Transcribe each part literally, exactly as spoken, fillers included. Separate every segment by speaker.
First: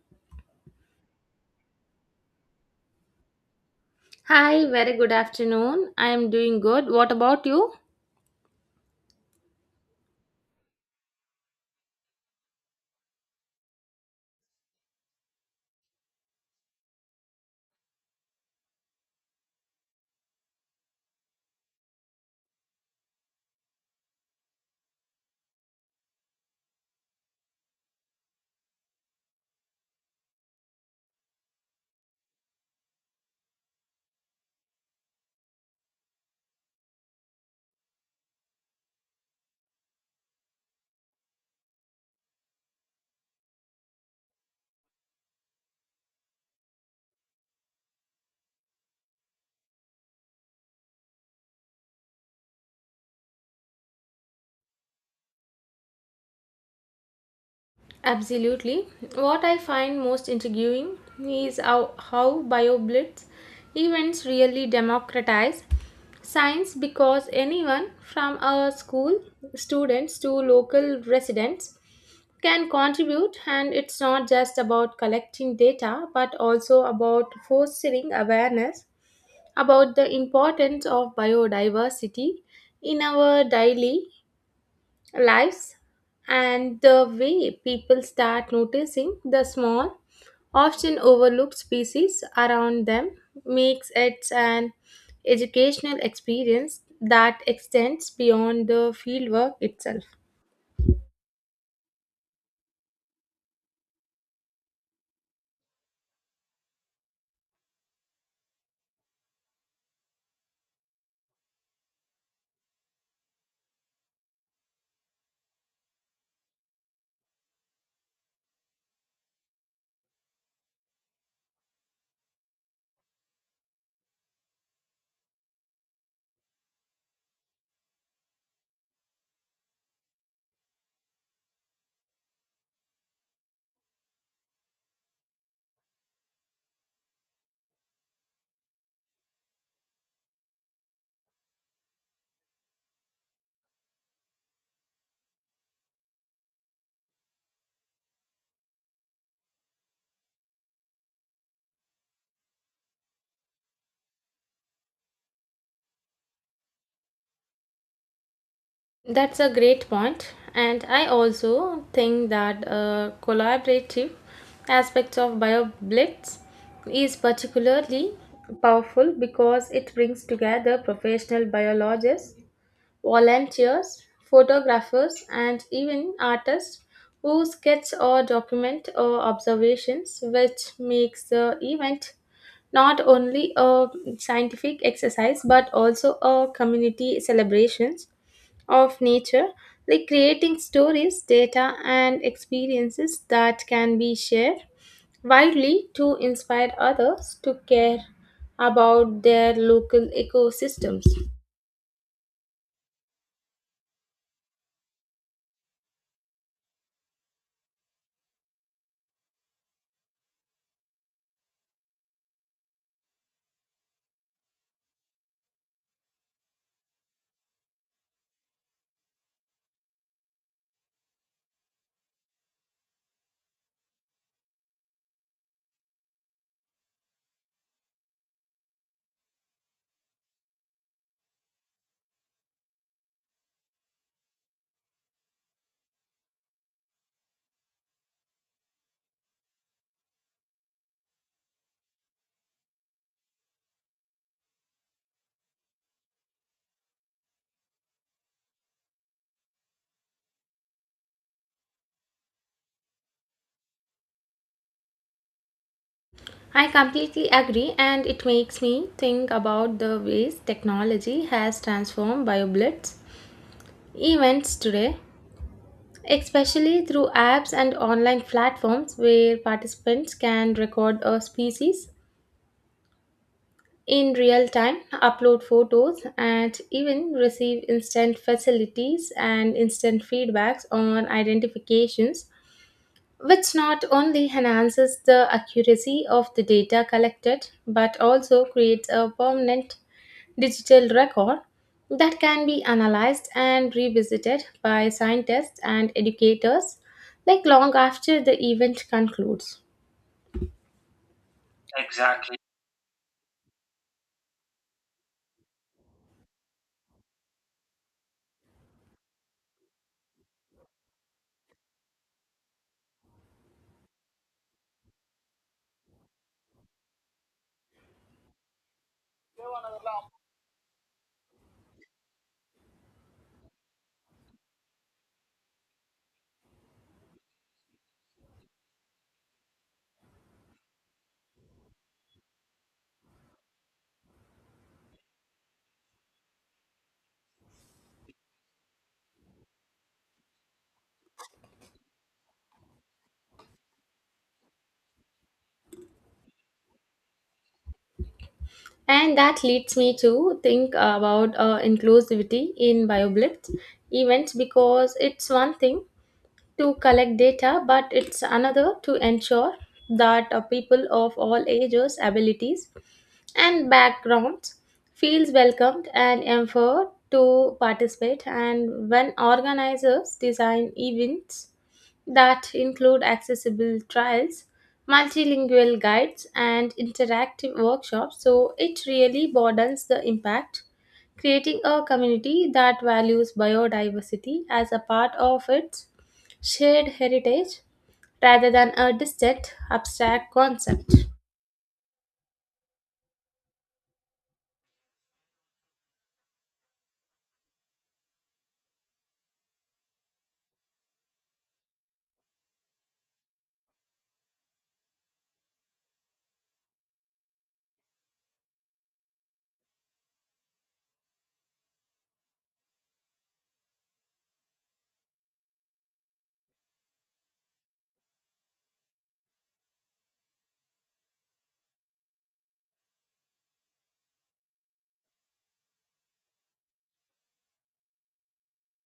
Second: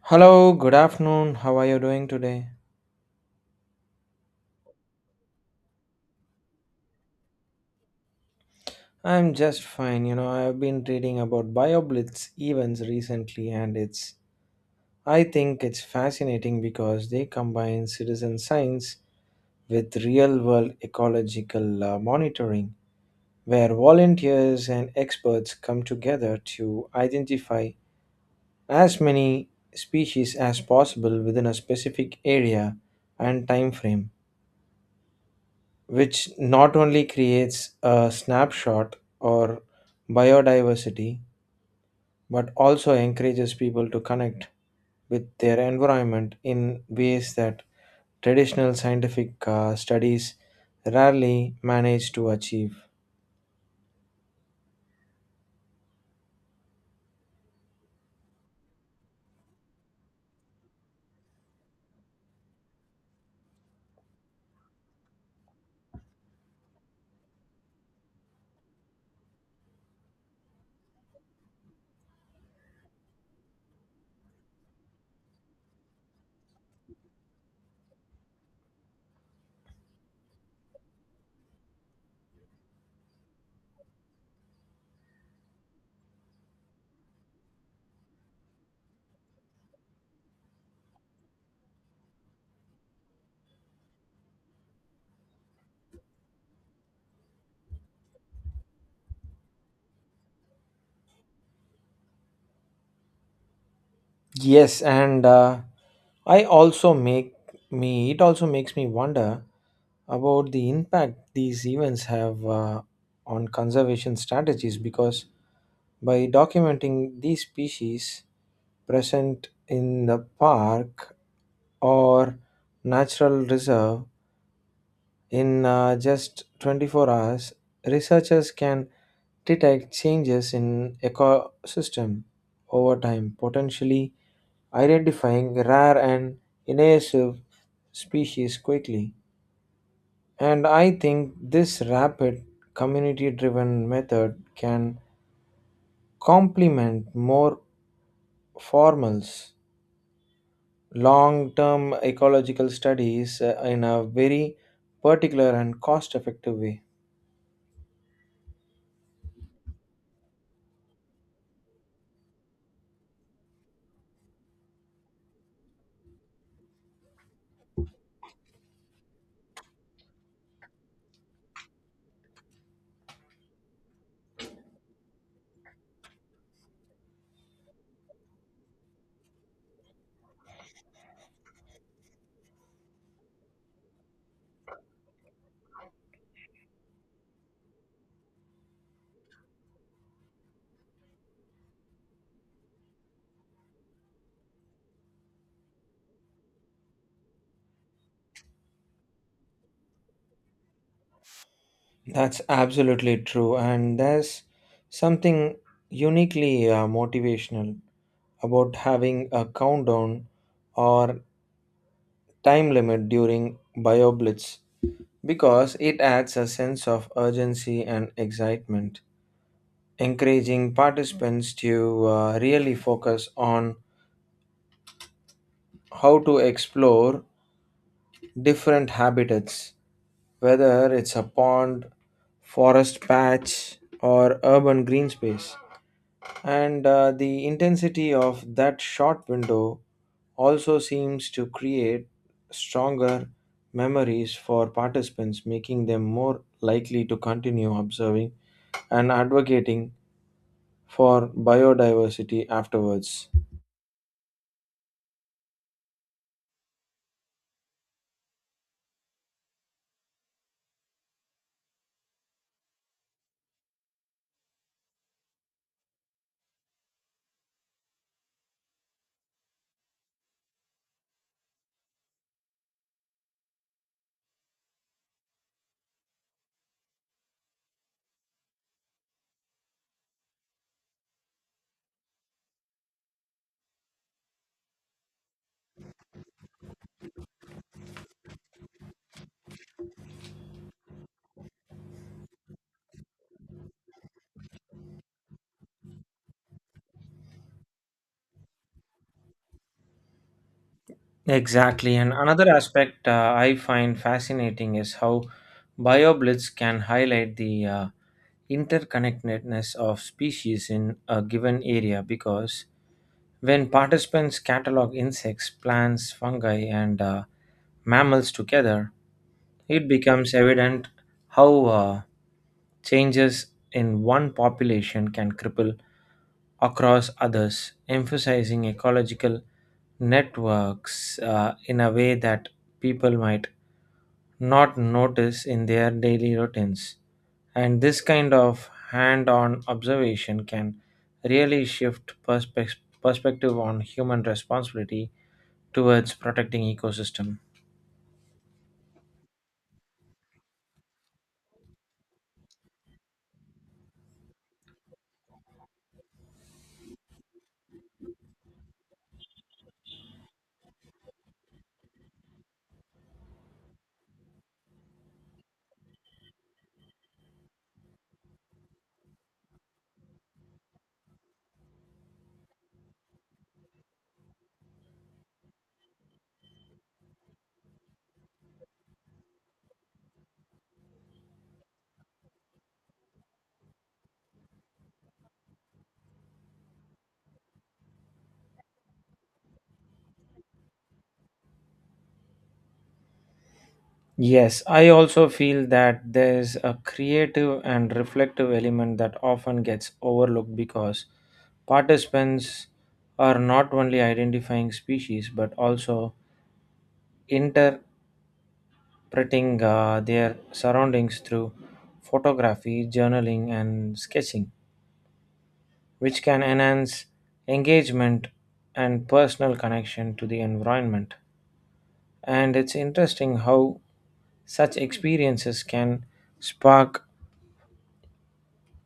Speaker 1: Hello, good afternoon. How are you doing today?
Speaker 2: Hi, very good afternoon. I am doing good. What about you?
Speaker 1: I'm just fine. You know, I've been reading about BioBlitz events recently and it's I think it's fascinating because they combine citizen science with real-world ecological uh, monitoring where volunteers and experts come together to identify as many species as possible within a specific area and time frame, which not only creates a snapshot or biodiversity but also encourages people to connect with their environment in ways that traditional scientific uh, studies rarely manage to achieve.
Speaker 2: Absolutely. What I find most intriguing is how, how BioBlitz events really democratize science because anyone from our school students to local residents can contribute, and it's not just about collecting data but also about fostering awareness about the importance of biodiversity in our daily lives. And the way people start noticing the small, often overlooked species around them makes it an educational experience that extends beyond the fieldwork itself.
Speaker 1: Yes, and uh, I also make me it also makes me wonder about the impact these events have uh, on conservation strategies because by documenting these species present in the park or natural reserve in uh, just twenty-four hours, researchers can detect changes in ecosystem over time, potentially identifying rare and invasive species quickly. And I think this rapid community driven method can complement more formals long term ecological studies uh, in a very particular and cost effective way.
Speaker 2: That's a great point, and I also think that uh, collaborative aspects of BioBlitz is particularly powerful because it brings together professional biologists, volunteers, photographers, and even artists who sketch or document or observations, which makes the event not only a scientific exercise but also a community celebrations of nature, like creating stories, data, and experiences that can be shared widely to inspire others to care about their local ecosystems.
Speaker 1: That's absolutely true, and there's something uniquely uh, motivational about having a countdown or time limit during BioBlitz because it adds a sense of urgency and excitement, encouraging participants to uh, really focus on how to explore different habitats, whether it's a pond, forest patch, or urban green space. And uh, the intensity of that short window also seems to create stronger memories for participants, making them more likely to continue observing and advocating for biodiversity afterwards.
Speaker 2: I completely agree, and it makes me think about the ways technology has transformed BioBlitz events today, especially through apps and online platforms where participants can record a species in real time, upload photos, and even receive instant facilities and instant feedbacks on identifications, which not only enhances the accuracy of the data collected but also creates a permanent digital record that can be analyzed and revisited by scientists and educators, like long after the event concludes.
Speaker 1: Exactly. And
Speaker 2: Exactly.
Speaker 1: another aspect uh, I find fascinating is how BioBlitz can highlight the uh, interconnectedness of species in a given area because when participants catalog insects, plants, fungi, and uh, mammals together, it becomes evident how uh, changes in one population can cripple across others, emphasizing ecological networks uh, in a way that people might not notice in their daily routines. And this kind of hand on observation can really shift perspe- perspective on human responsibility towards protecting ecosystem.
Speaker 2: And that leads me to think about uh, inclusivity in BioBlitz events, because it's one thing to collect data, but it's another to ensure that uh, people of all ages, abilities, and backgrounds feels welcomed and empowered to participate. And when organizers design events that include accessible trials, multilingual guides, and interactive workshops, so it really broadens the impact, creating a community that values biodiversity as a part of its shared heritage rather than a distant, abstract concept.
Speaker 1: Yes, I also feel that there's a creative and reflective element that often gets overlooked because participants are not only identifying species but also printing uh, their surroundings through photography, journaling, and sketching, which can enhance engagement and personal connection to the environment. And it's interesting how such experiences can spark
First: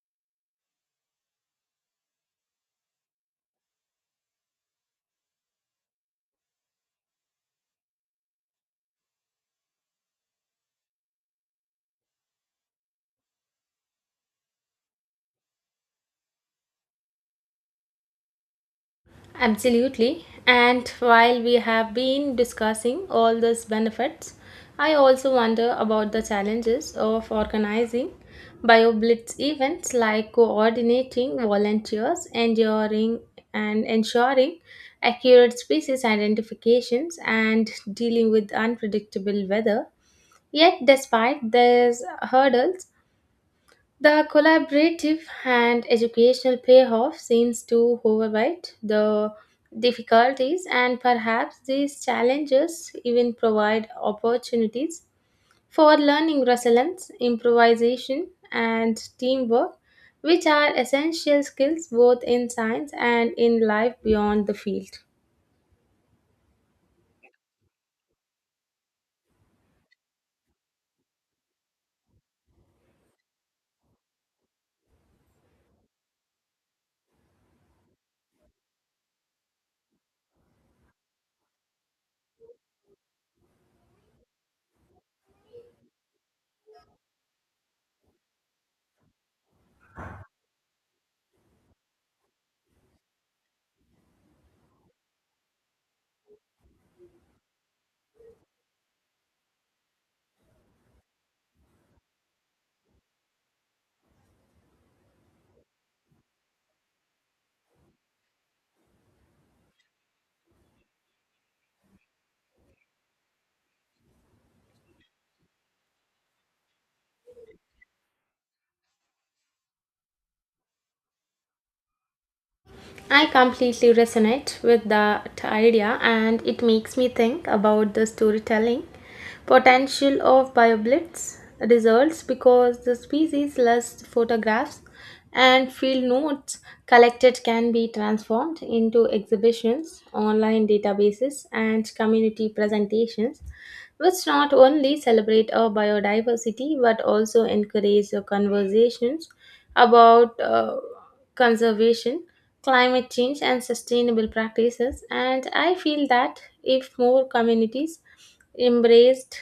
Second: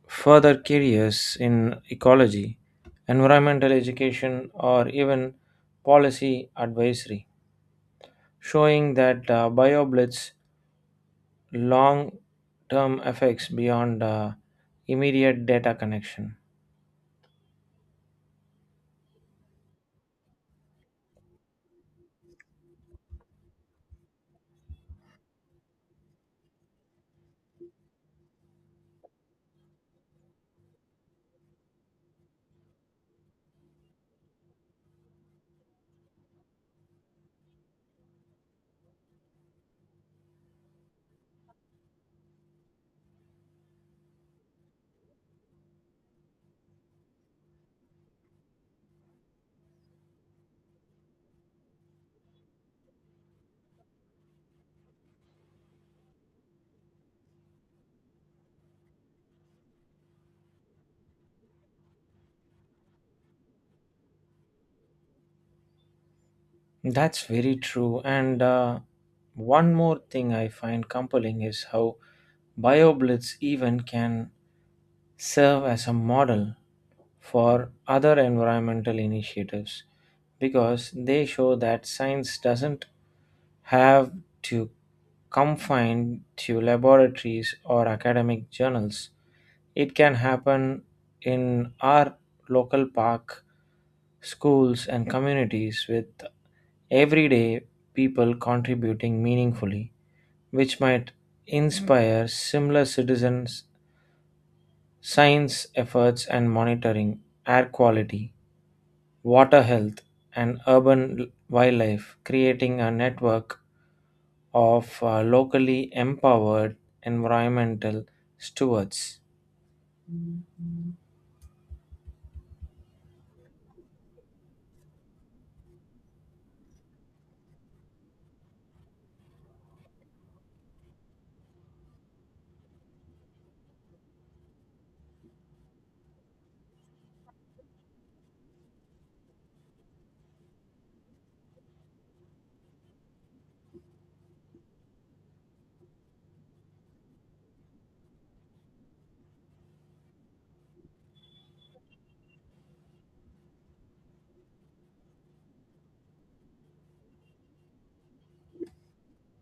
Speaker 1: further careers in ecology, environmental education, or even policy advisory, showing that uh, BioBlitz long term effects beyond uh, immediate data connection.
Speaker 2: Absolutely. And while we have been discussing all these benefits, I also wonder about the challenges of organizing BioBlitz events, like coordinating volunteers, enduring and ensuring accurate species identifications, and dealing with unpredictable weather. Yet despite these hurdles, the collaborative and educational payoff seems to overwrite the difficulties, and perhaps these challenges even provide opportunities for learning resilience, improvisation, and teamwork, which are essential skills both in science and in life beyond the field.
Speaker 1: That's very true. And uh, one more thing I find compelling is how BioBlitz even can serve as a model for other environmental initiatives because they show that science doesn't have to confined to laboratories or academic journals. It can happen in our local park, schools, and communities with everyday people contributing meaningfully, which might inspire similar citizens' science efforts and monitoring air quality water health, and urban wildlife, creating a network of uh, locally empowered environmental stewards.
Speaker 2: I completely resonate with that idea, and it makes me think about the storytelling potential of BioBlitz results, because the species less photographs and field notes collected can be transformed into exhibitions, online databases, and community presentations, which not only celebrate our biodiversity but also encourage the conversations about uh, conservation, climate change, and sustainable practices. And I feel that if more communities embraced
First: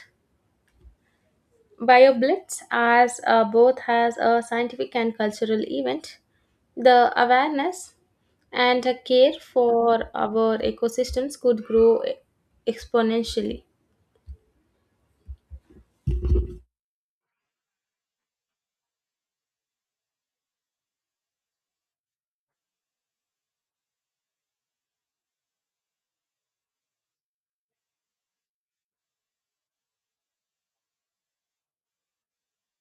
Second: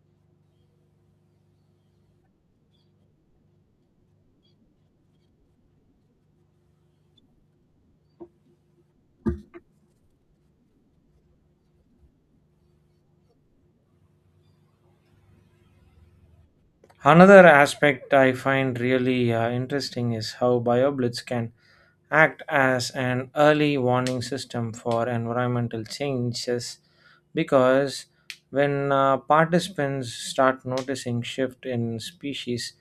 Speaker 2: BioBlitz as uh, both as a scientific and cultural event, the awareness and the care for our ecosystems could grow exponentially.
Speaker 1: Another aspect I find really uh, interesting is how BioBlitz can act as an early warning system for environmental changes because when uh, participants start noticing shift in species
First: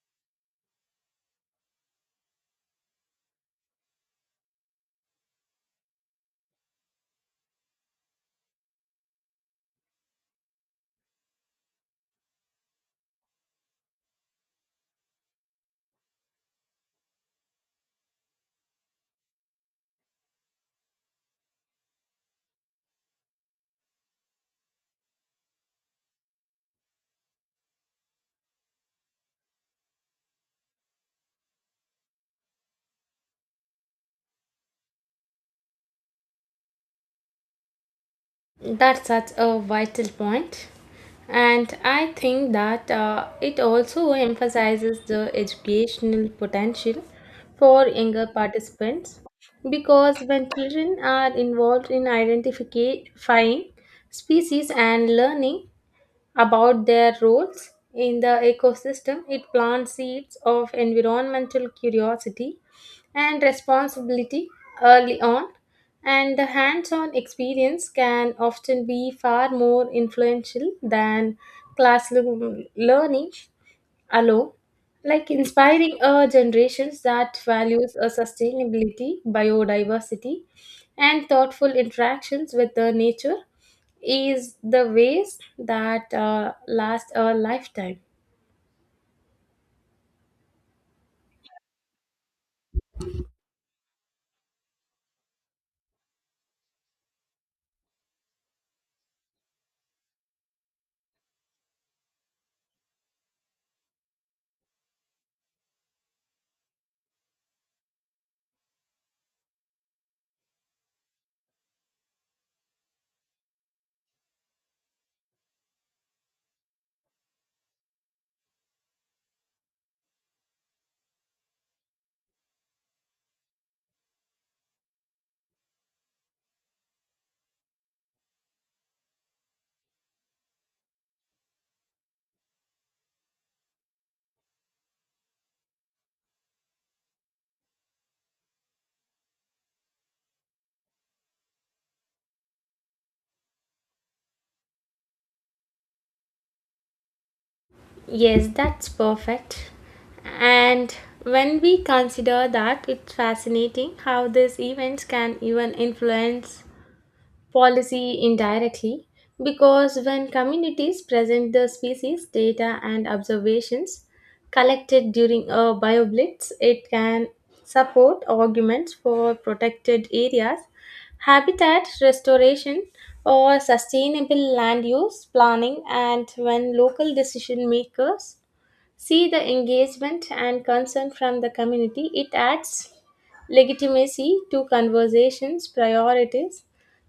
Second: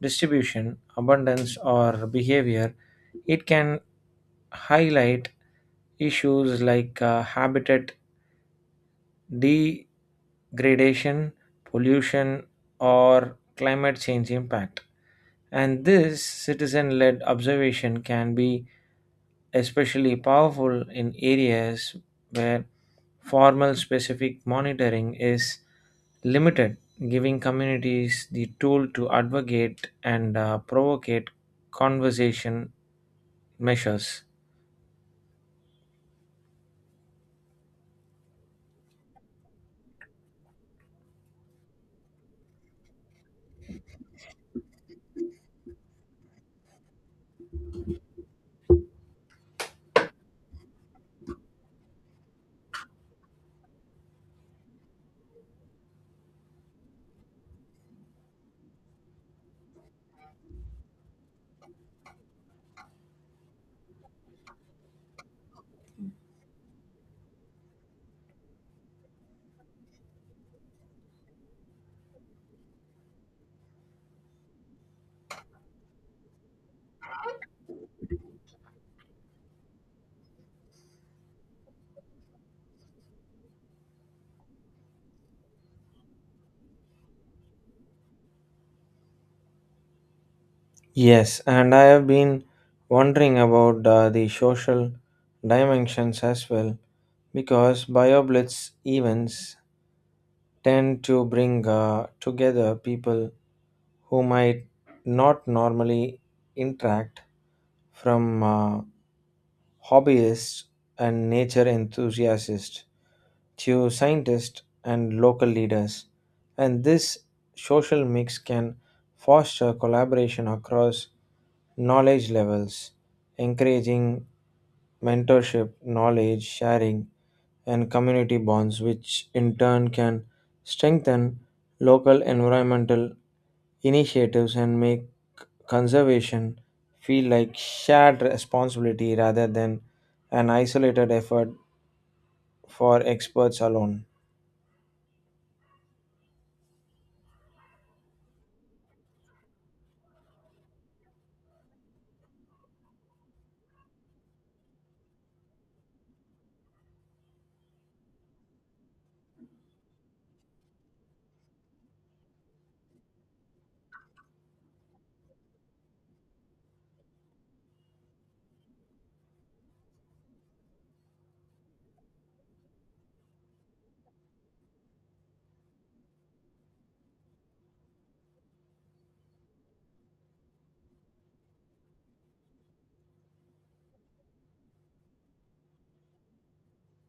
Speaker 1: distribution, abundance or behavior, it can highlight issues like uh, habitat degradation, pollution, or climate change impact. And this citizen led observation can be especially powerful in areas where formal specific monitoring is limited, giving communities the tool to advocate and uh, provocate conversation measures.
Speaker 2: That's such a vital point. And I think that uh, it also emphasizes the educational potential for younger participants, because when children are involved in identifying species and learning about their roles in the ecosystem, it plants seeds of environmental curiosity and responsibility early on. And the hands on experience can often be far more influential than classroom learning allow, like inspiring uh, generations that values a sustainability biodiversity and thoughtful interactions with the nature is the ways that uh, last a lifetime.
Speaker 1: Yes, and I have been wondering about uh, the social dimensions as well because BioBlitz events tend to bring uh, together people who might not normally interact from uh, hobbyists and nature enthusiasts to scientists and local leaders. And this social mix can foster collaboration across knowledge levels, encouraging mentorship, knowledge sharing, and community bonds, which in turn can strengthen local environmental initiatives and make conservation feel like shared responsibility rather than an isolated effort for experts alone.
Speaker 2: Yes, that's perfect. And when we consider that, it's fascinating how these events can even influence policy indirectly, because when communities present the species data and observations collected during a bioblitz, it can support arguments for protected areas, habitat restoration, or sustainable land use planning. And when local decision makers see the engagement and concern from the community, it adds legitimacy to conversations, priorities,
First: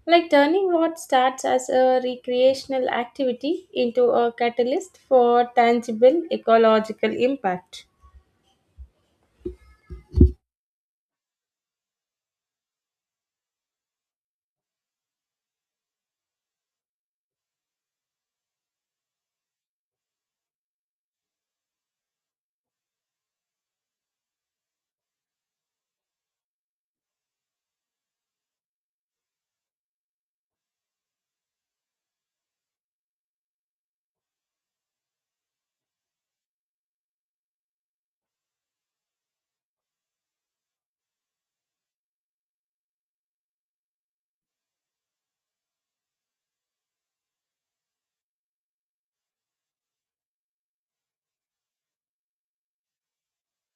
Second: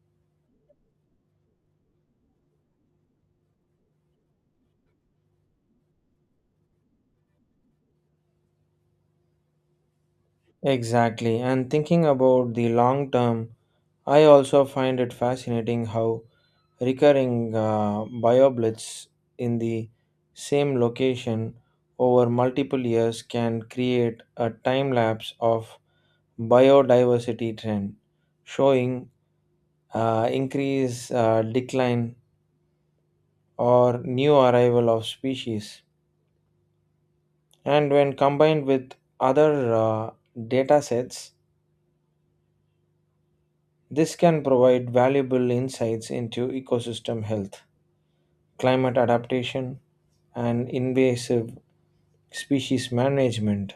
Speaker 2: like turning what starts as a recreational activity into a catalyst for tangible ecological impact.
Speaker 1: Exactly, and thinking about the long term, I also find it fascinating how recurring uh, bioblitz in the same location over multiple years can create a time lapse of biodiversity trend, showing uh, increase, uh, decline, or new arrival of species. And when combined with other uh, data sets, this can provide valuable insights into ecosystem health, climate adaptation, and invasive species management,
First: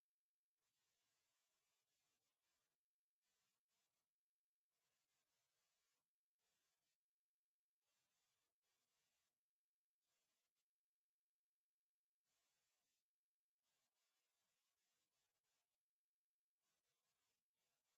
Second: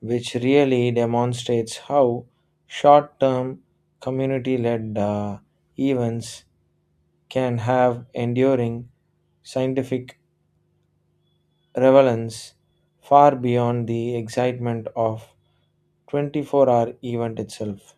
Speaker 1: which really demonstrates how short term community led events can have enduring scientific relevance far beyond the excitement of twenty-four hour event itself.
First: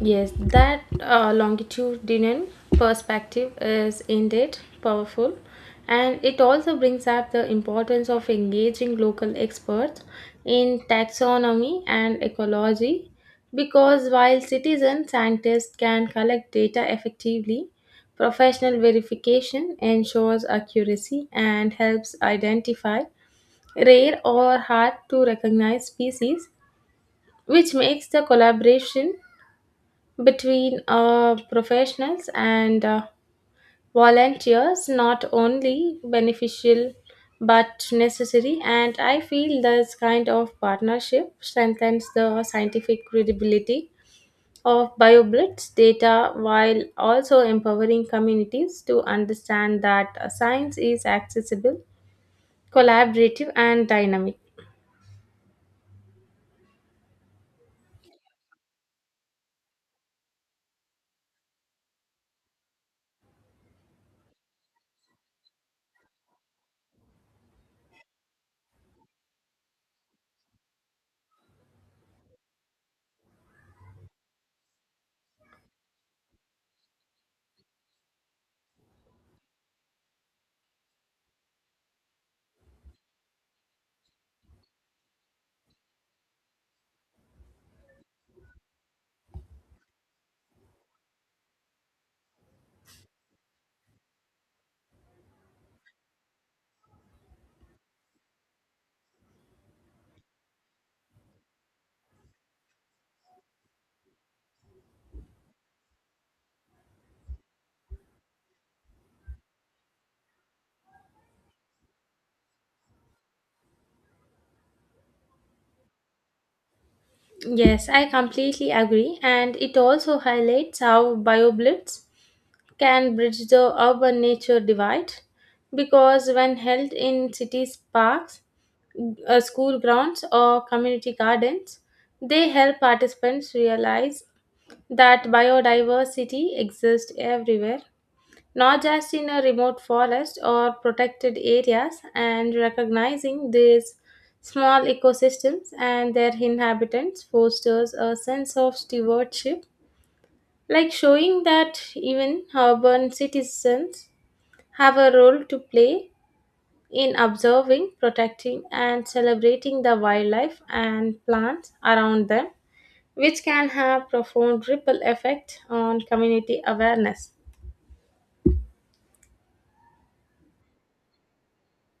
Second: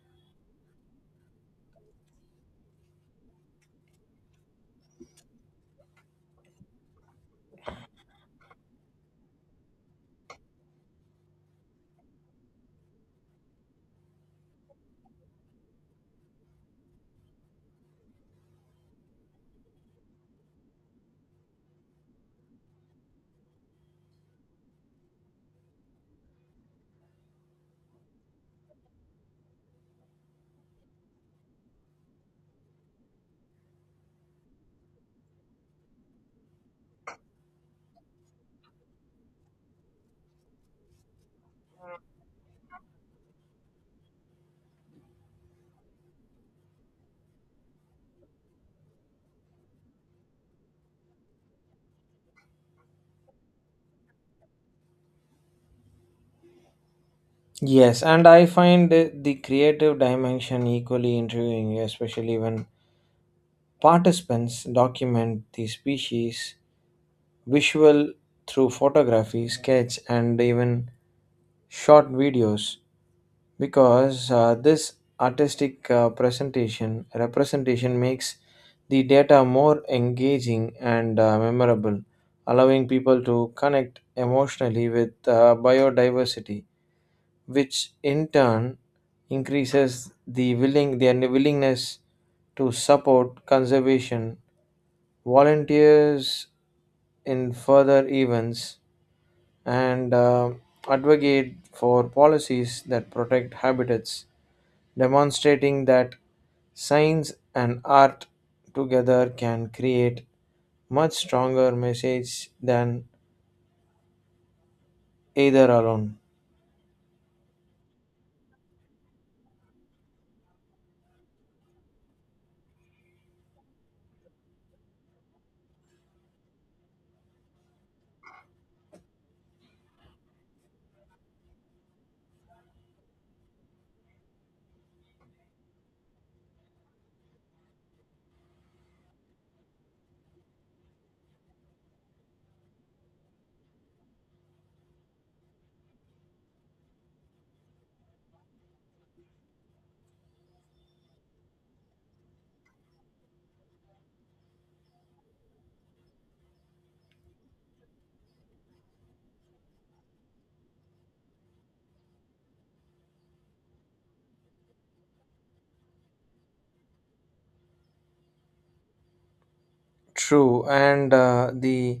Speaker 2: Yes, that uh, longitudinal perspective is indeed powerful, and it also brings up the importance of engaging local experts in taxonomy and ecology. Because while citizen scientists can collect data effectively, professional verification ensures accuracy and helps identify rare or hard to recognize species, which makes the collaboration between uh, professionals and uh, volunteers not only beneficial but necessary. And I feel this kind of partnership strengthens the scientific credibility of bioblitz data while also empowering communities to understand that uh, science is accessible, collaborative, and dynamic.
Speaker 1: Yes, and I find the creative dimension equally intriguing, especially when participants document the species' visual through photography, sketch, and even short videos because uh, this artistic uh, presentation representation makes the data more engaging and uh, memorable, allowing people to connect emotionally with uh, biodiversity, which in turn increases the willing their willingness to support conservation volunteers in further events, and uh, advocate for policies that protect habitats, demonstrating that science and art together can create much stronger message than either alone.
Speaker 2: Yes, I completely agree, and it also highlights how bioblitz can bridge the urban nature divide, because when held in cities parks, uh, school grounds, or community gardens, they help participants realize that biodiversity exists everywhere, not just in a remote forest or protected areas. And recognizing these small ecosystems and their inhabitants fosters a sense of stewardship, like showing that even urban citizens have a role to play in observing, protecting, and celebrating the wildlife and plants around them, which can have profound ripple effect on community awareness.
Speaker 1: True, and uh, the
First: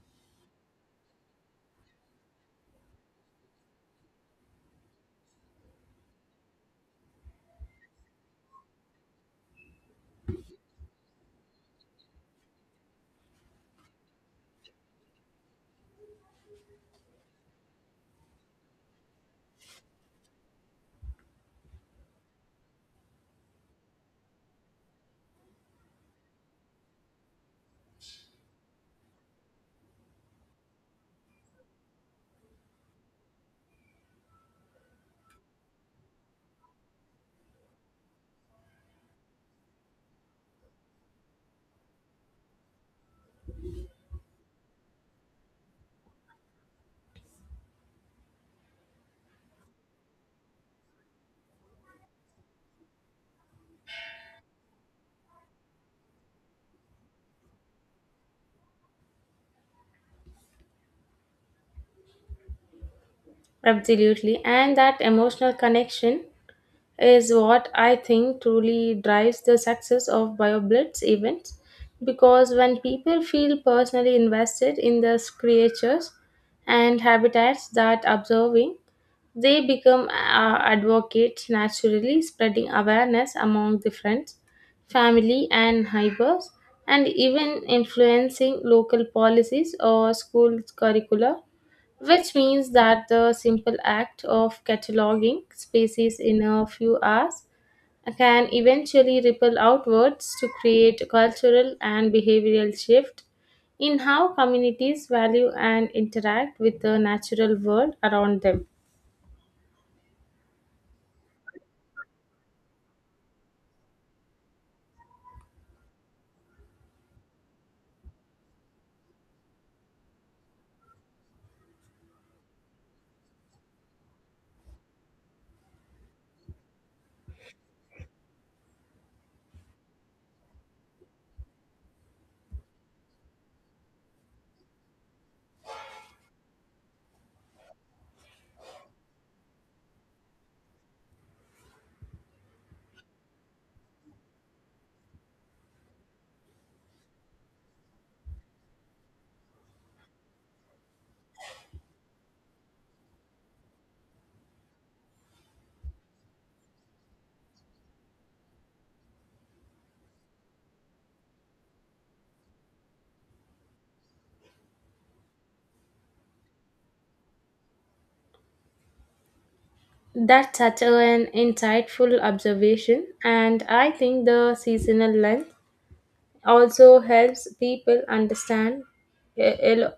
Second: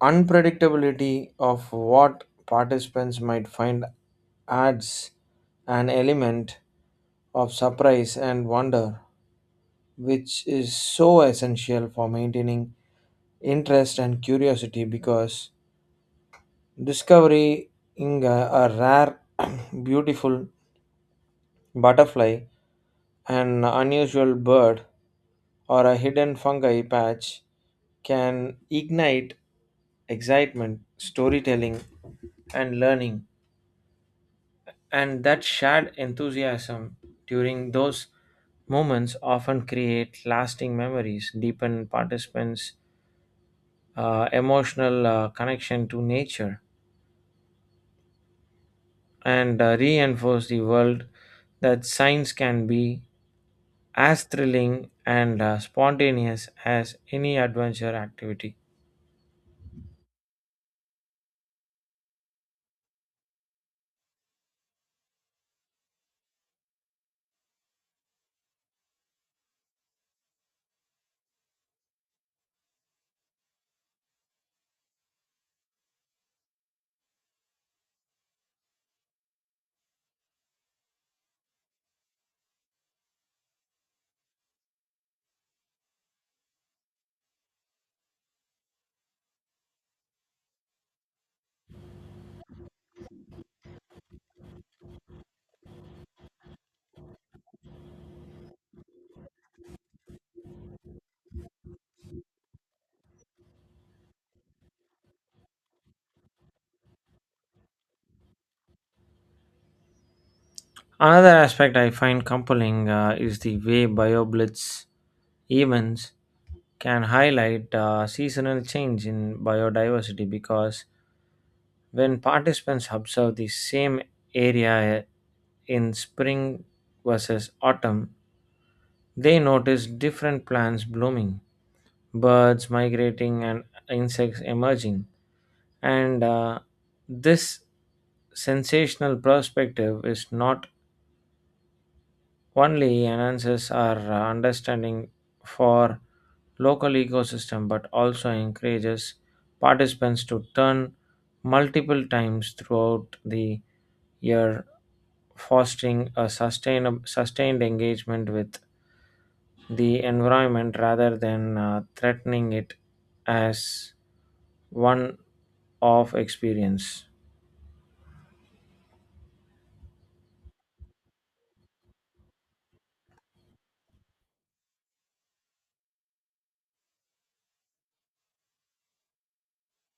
Speaker 1: unpredictability of what participants might find adds an element of surprise and wonder which is so essential for maintaining interest and curiosity because discovering a a rare, beautiful butterfly, an unusual bird, or a hidden fungi patch can ignite excitement, storytelling, and learning. And that shared enthusiasm during those moments often create lasting memories, deepen participants' uh, emotional uh, connection to nature and uh, reinforce the world that science can be as thrilling and uh, spontaneous as any adventure activity.
Speaker 2: Absolutely, and that emotional connection is what I think truly drives the success of BioBlitz events, because when people feel personally invested in the creatures and habitats that observing, they become uh, advocates naturally, spreading awareness among the friends, family, and neighbors, and even influencing local policies or school curricula, which means that the simple act of cataloging species in a few hours can eventually ripple outwards to create cultural and behavioral shift in how communities value and interact with the natural world around them.
Speaker 1: Another aspect I find compelling uh, is the way BioBlitz events can highlight uh, seasonal change in biodiversity because when participants observe the same area in spring versus autumn, they notice different plants blooming, birds migrating, and insects emerging. And uh, this sensational perspective is not only enhances our uh, understanding for local ecosystem but also encourages participants to turn multiple times throughout the year, fostering a sustainable sustained engagement with the environment rather than uh, threatening it as one of experience.
Speaker 2: That's such an insightful observation, and I think the seasonal length also helps people understand e- el-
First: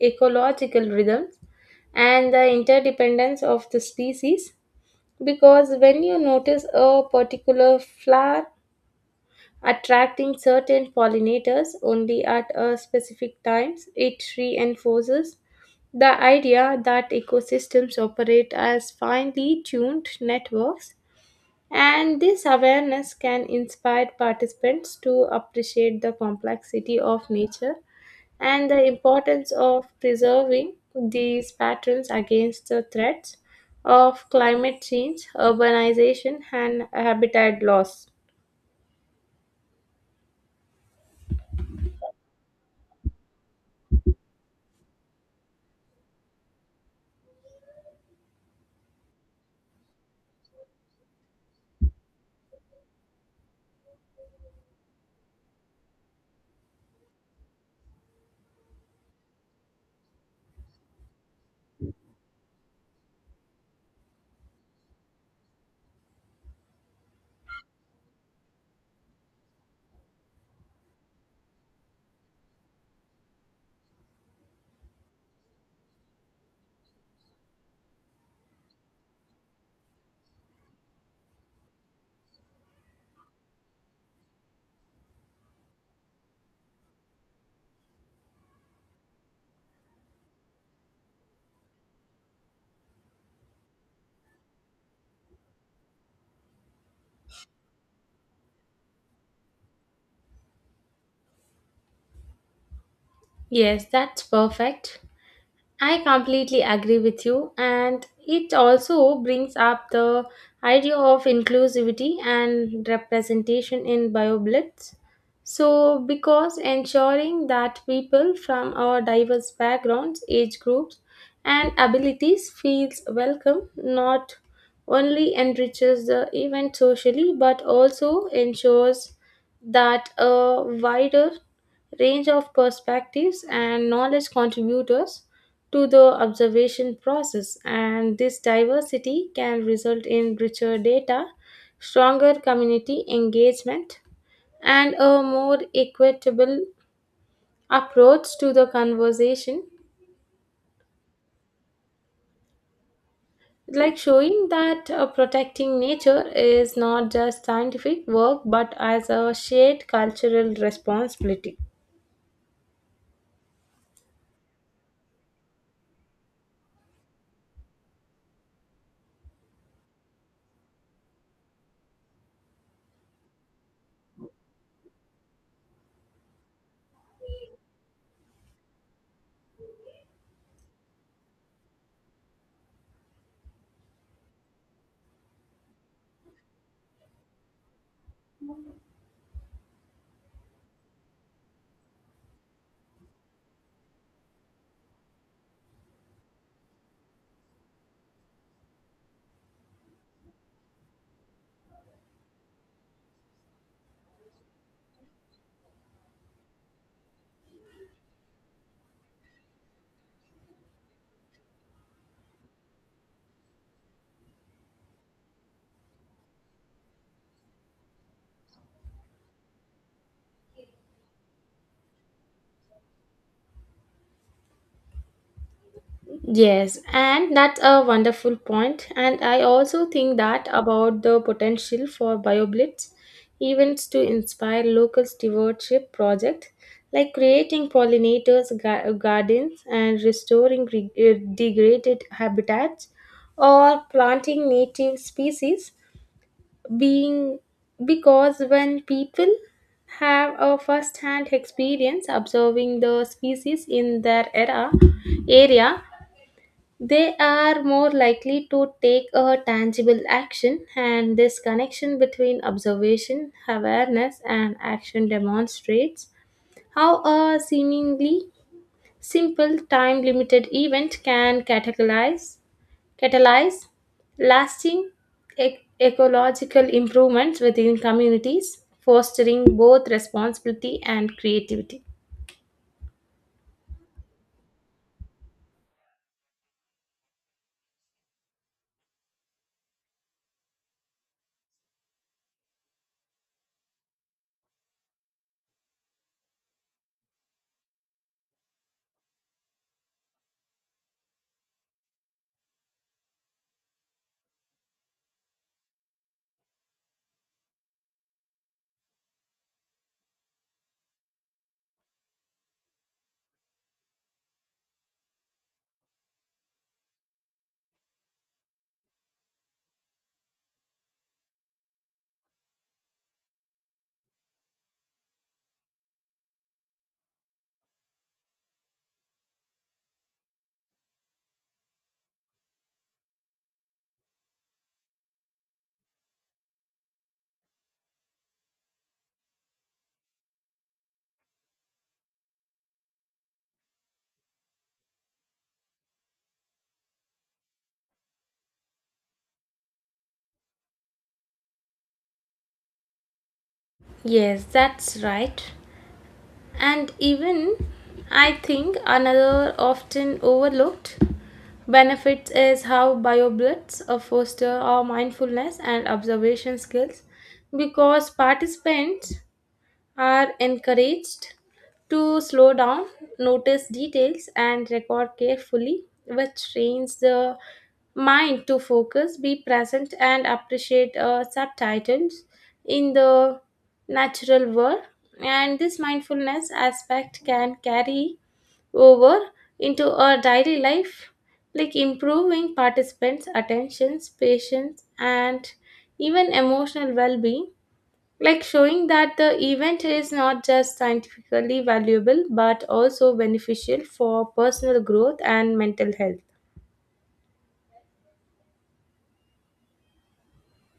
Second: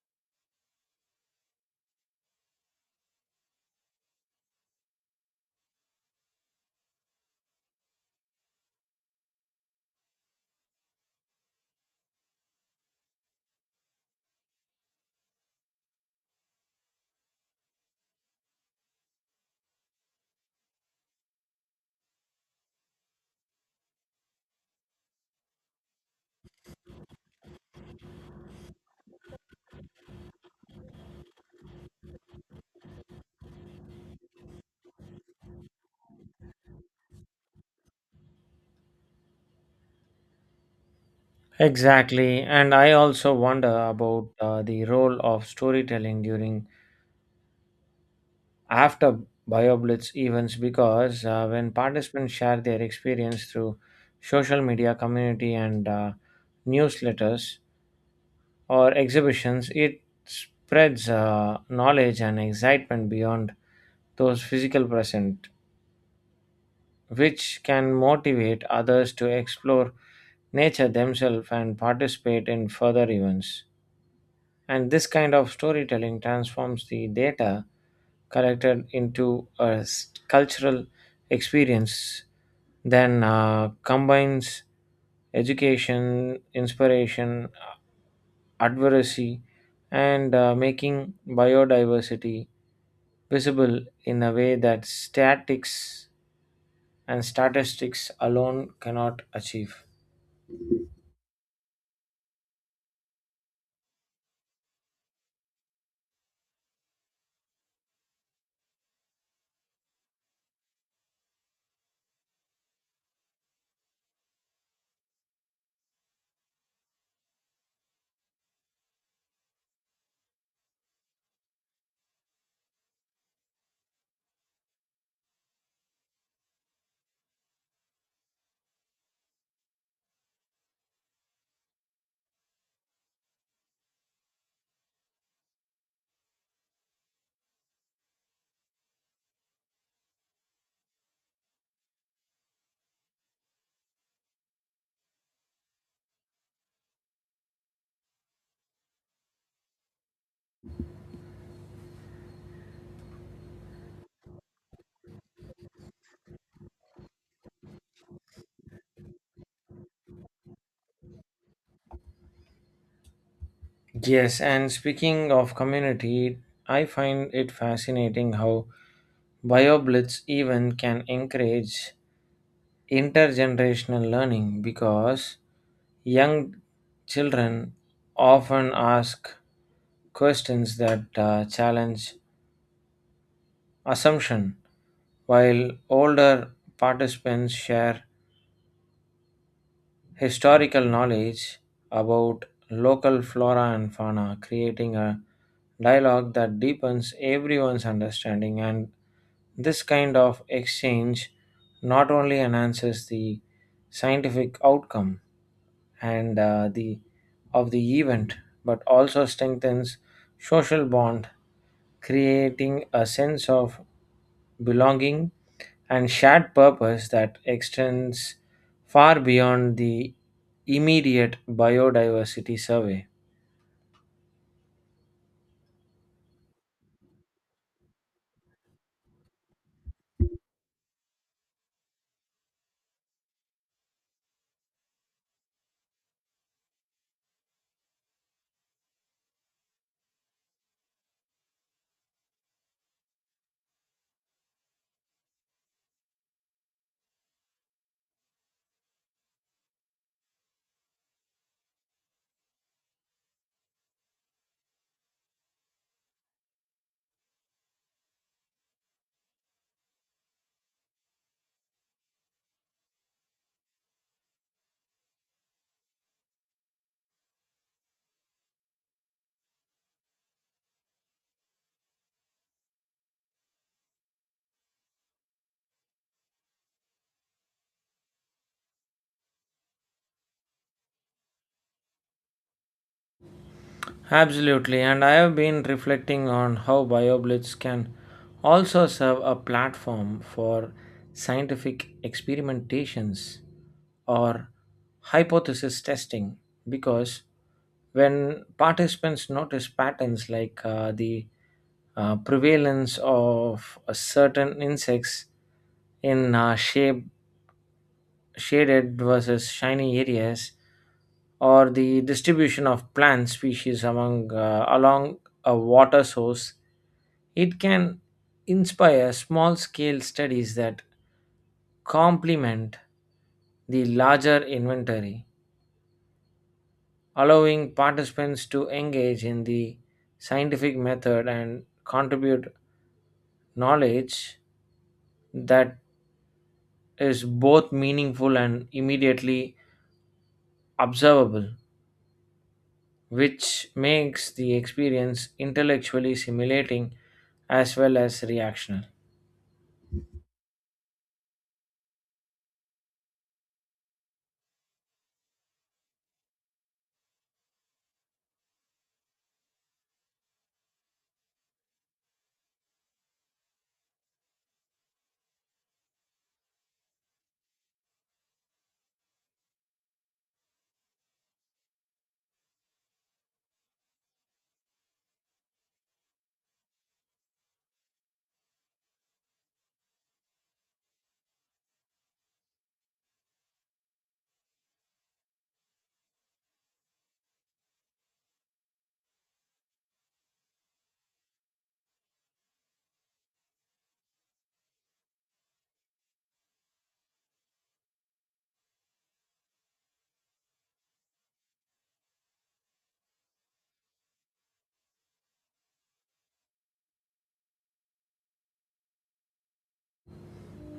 Speaker 2: ecological rhythms and the interdependence of the species. Because when you notice a particular flower attracting certain pollinators only at a specific times, it reinforces the idea that ecosystems operate as finely tuned networks, and this awareness can inspire participants to appreciate the complexity of nature and the importance of preserving these patterns against the threats of climate change, urbanization, and habitat loss.
Speaker 1: Exactly, and I also wonder about uh, the role of storytelling during after BioBlitz events because uh, when participants share their experience through social media, community, and uh, newsletters or exhibitions, it spreads uh, knowledge and excitement beyond those physical present, which can motivate others to explore nature themselves and participate in further events. And this kind of storytelling transforms the data collected into a s- cultural experience then uh, combines education, inspiration, advocacy, and uh, making biodiversity visible in a way that statics and statistics alone cannot achieve.
Speaker 2: Yes, that's perfect. I completely agree with you, and it also brings up the idea of inclusivity and representation in BioBlitz. So, because ensuring that people from our diverse backgrounds, age groups, and abilities feels welcome not only enriches the event socially but also ensures that a wider range of perspectives and knowledge contributors to the observation process, and this diversity can result in richer data, stronger community engagement, and a more equitable approach to the conversation, like showing that uh, protecting nature is not just scientific work but as a shared cultural responsibility.
Speaker 1: Yes, and speaking of community, I find it fascinating how BioBlitz even can encourage intergenerational learning because young children often ask questions that uh, challenge assumption, while older participants share historical knowledge about local flora and fauna, creating a dialogue that deepens everyone's understanding. And this kind of exchange not only enhances the scientific outcome and uh, the of the event but also strengthens social bond creating a sense of belonging and shared purpose that extends far beyond the immediate biodiversity survey.
Speaker 2: Yes, and that's a wonderful point. And I also think that about the potential for BioBlitz events to inspire local stewardship projects, like creating pollinators ga- gardens and restoring re- uh, degraded habitats or planting native species being, because when people have a first hand experience observing the species in their era area, they are more likely to take a tangible action. And this connection between observation, awareness, and action demonstrates how a seemingly simple time limited event can catalyze, catalyze lasting ec- ecological improvements within communities, fostering both responsibility and creativity.
Speaker 1: Absolutely, and I have been reflecting on how BioBlitz can also serve a platform for scientific experimentations or hypothesis testing because when participants notice patterns like uh, the uh, prevalence of a certain insects in uh, shape shaded versus shiny areas, or the distribution of plant species among uh, along a water source, it can inspire small scale studies that complement the larger inventory, allowing participants to engage in the scientific method and contribute knowledge that is both meaningful and immediately observable, which makes the experience intellectually stimulating as well as reactional.
Speaker 2: Yes, that's right. And even I think another often overlooked benefits is how BioBlitz uh, foster our mindfulness and observation skills, because participants are encouraged to slow down, notice details, and record carefully, which trains the mind to focus, be present, and appreciate uh, subtitles in the natural world. And this mindfulness aspect can carry over into our daily life, like improving participants' attentions, patience, and even emotional well being, like showing that the event is not just scientifically valuable but also beneficial for personal growth and mental health.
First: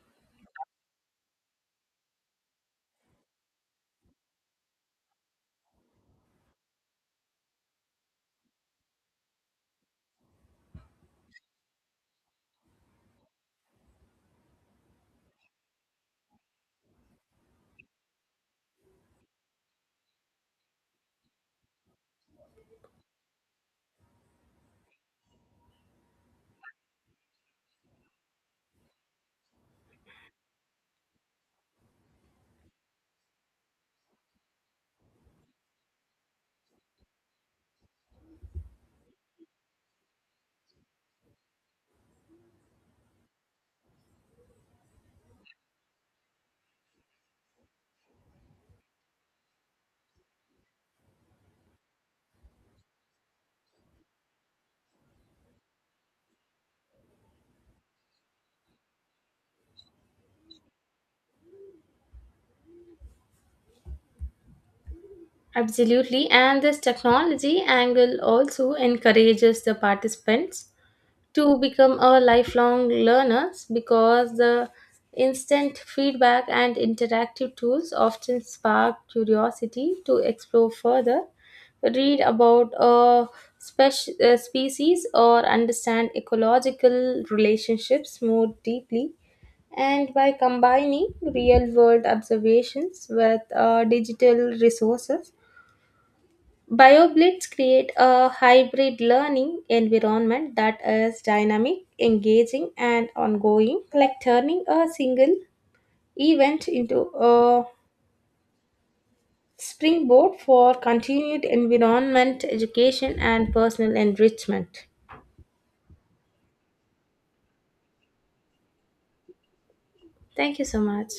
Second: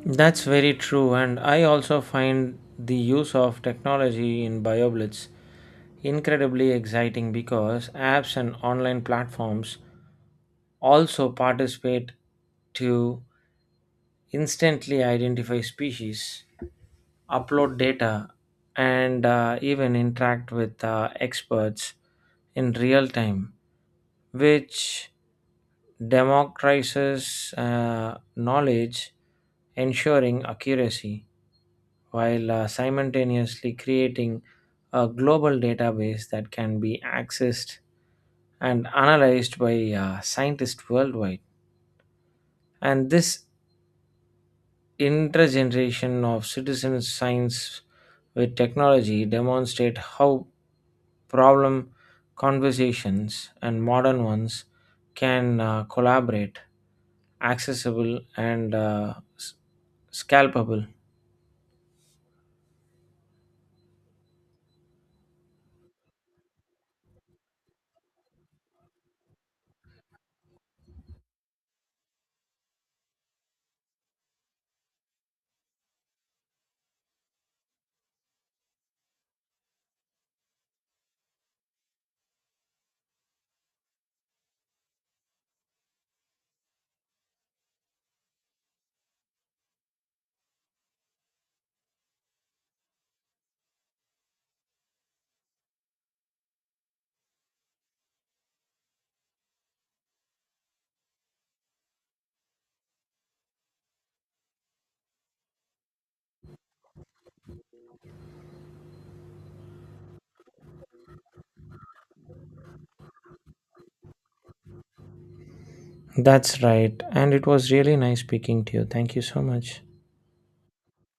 Speaker 1: That's very true, and I also find the use of technology in BioBlitz incredibly exciting because apps and online platforms also participate to instantly identify species, upload data, and uh, even interact with uh, experts in real time, which democratizes uh, knowledge, ensuring accuracy, while uh, simultaneously creating a global database that can be accessed and analyzed by uh, scientists worldwide. And this intergeneration of citizen science with technology demonstrate how problem conversations and modern ones can uh, collaborate accessible and uh, s- scalpable.
Speaker 2: Absolutely, and this technology angle also encourages the participants to become a lifelong learners, because the instant feedback and interactive tools often spark curiosity to explore further, read about a spec- uh, species or understand ecological relationships more deeply. And by combining real world observations with uh, digital resources, BioBlitz create a hybrid learning environment that is dynamic, engaging, and ongoing, like turning a single event into a springboard for continued environment education and personal enrichment.
Speaker 1: That's right, and it was really nice speaking to you. Thank you so much.
Speaker 2: Thank you so much.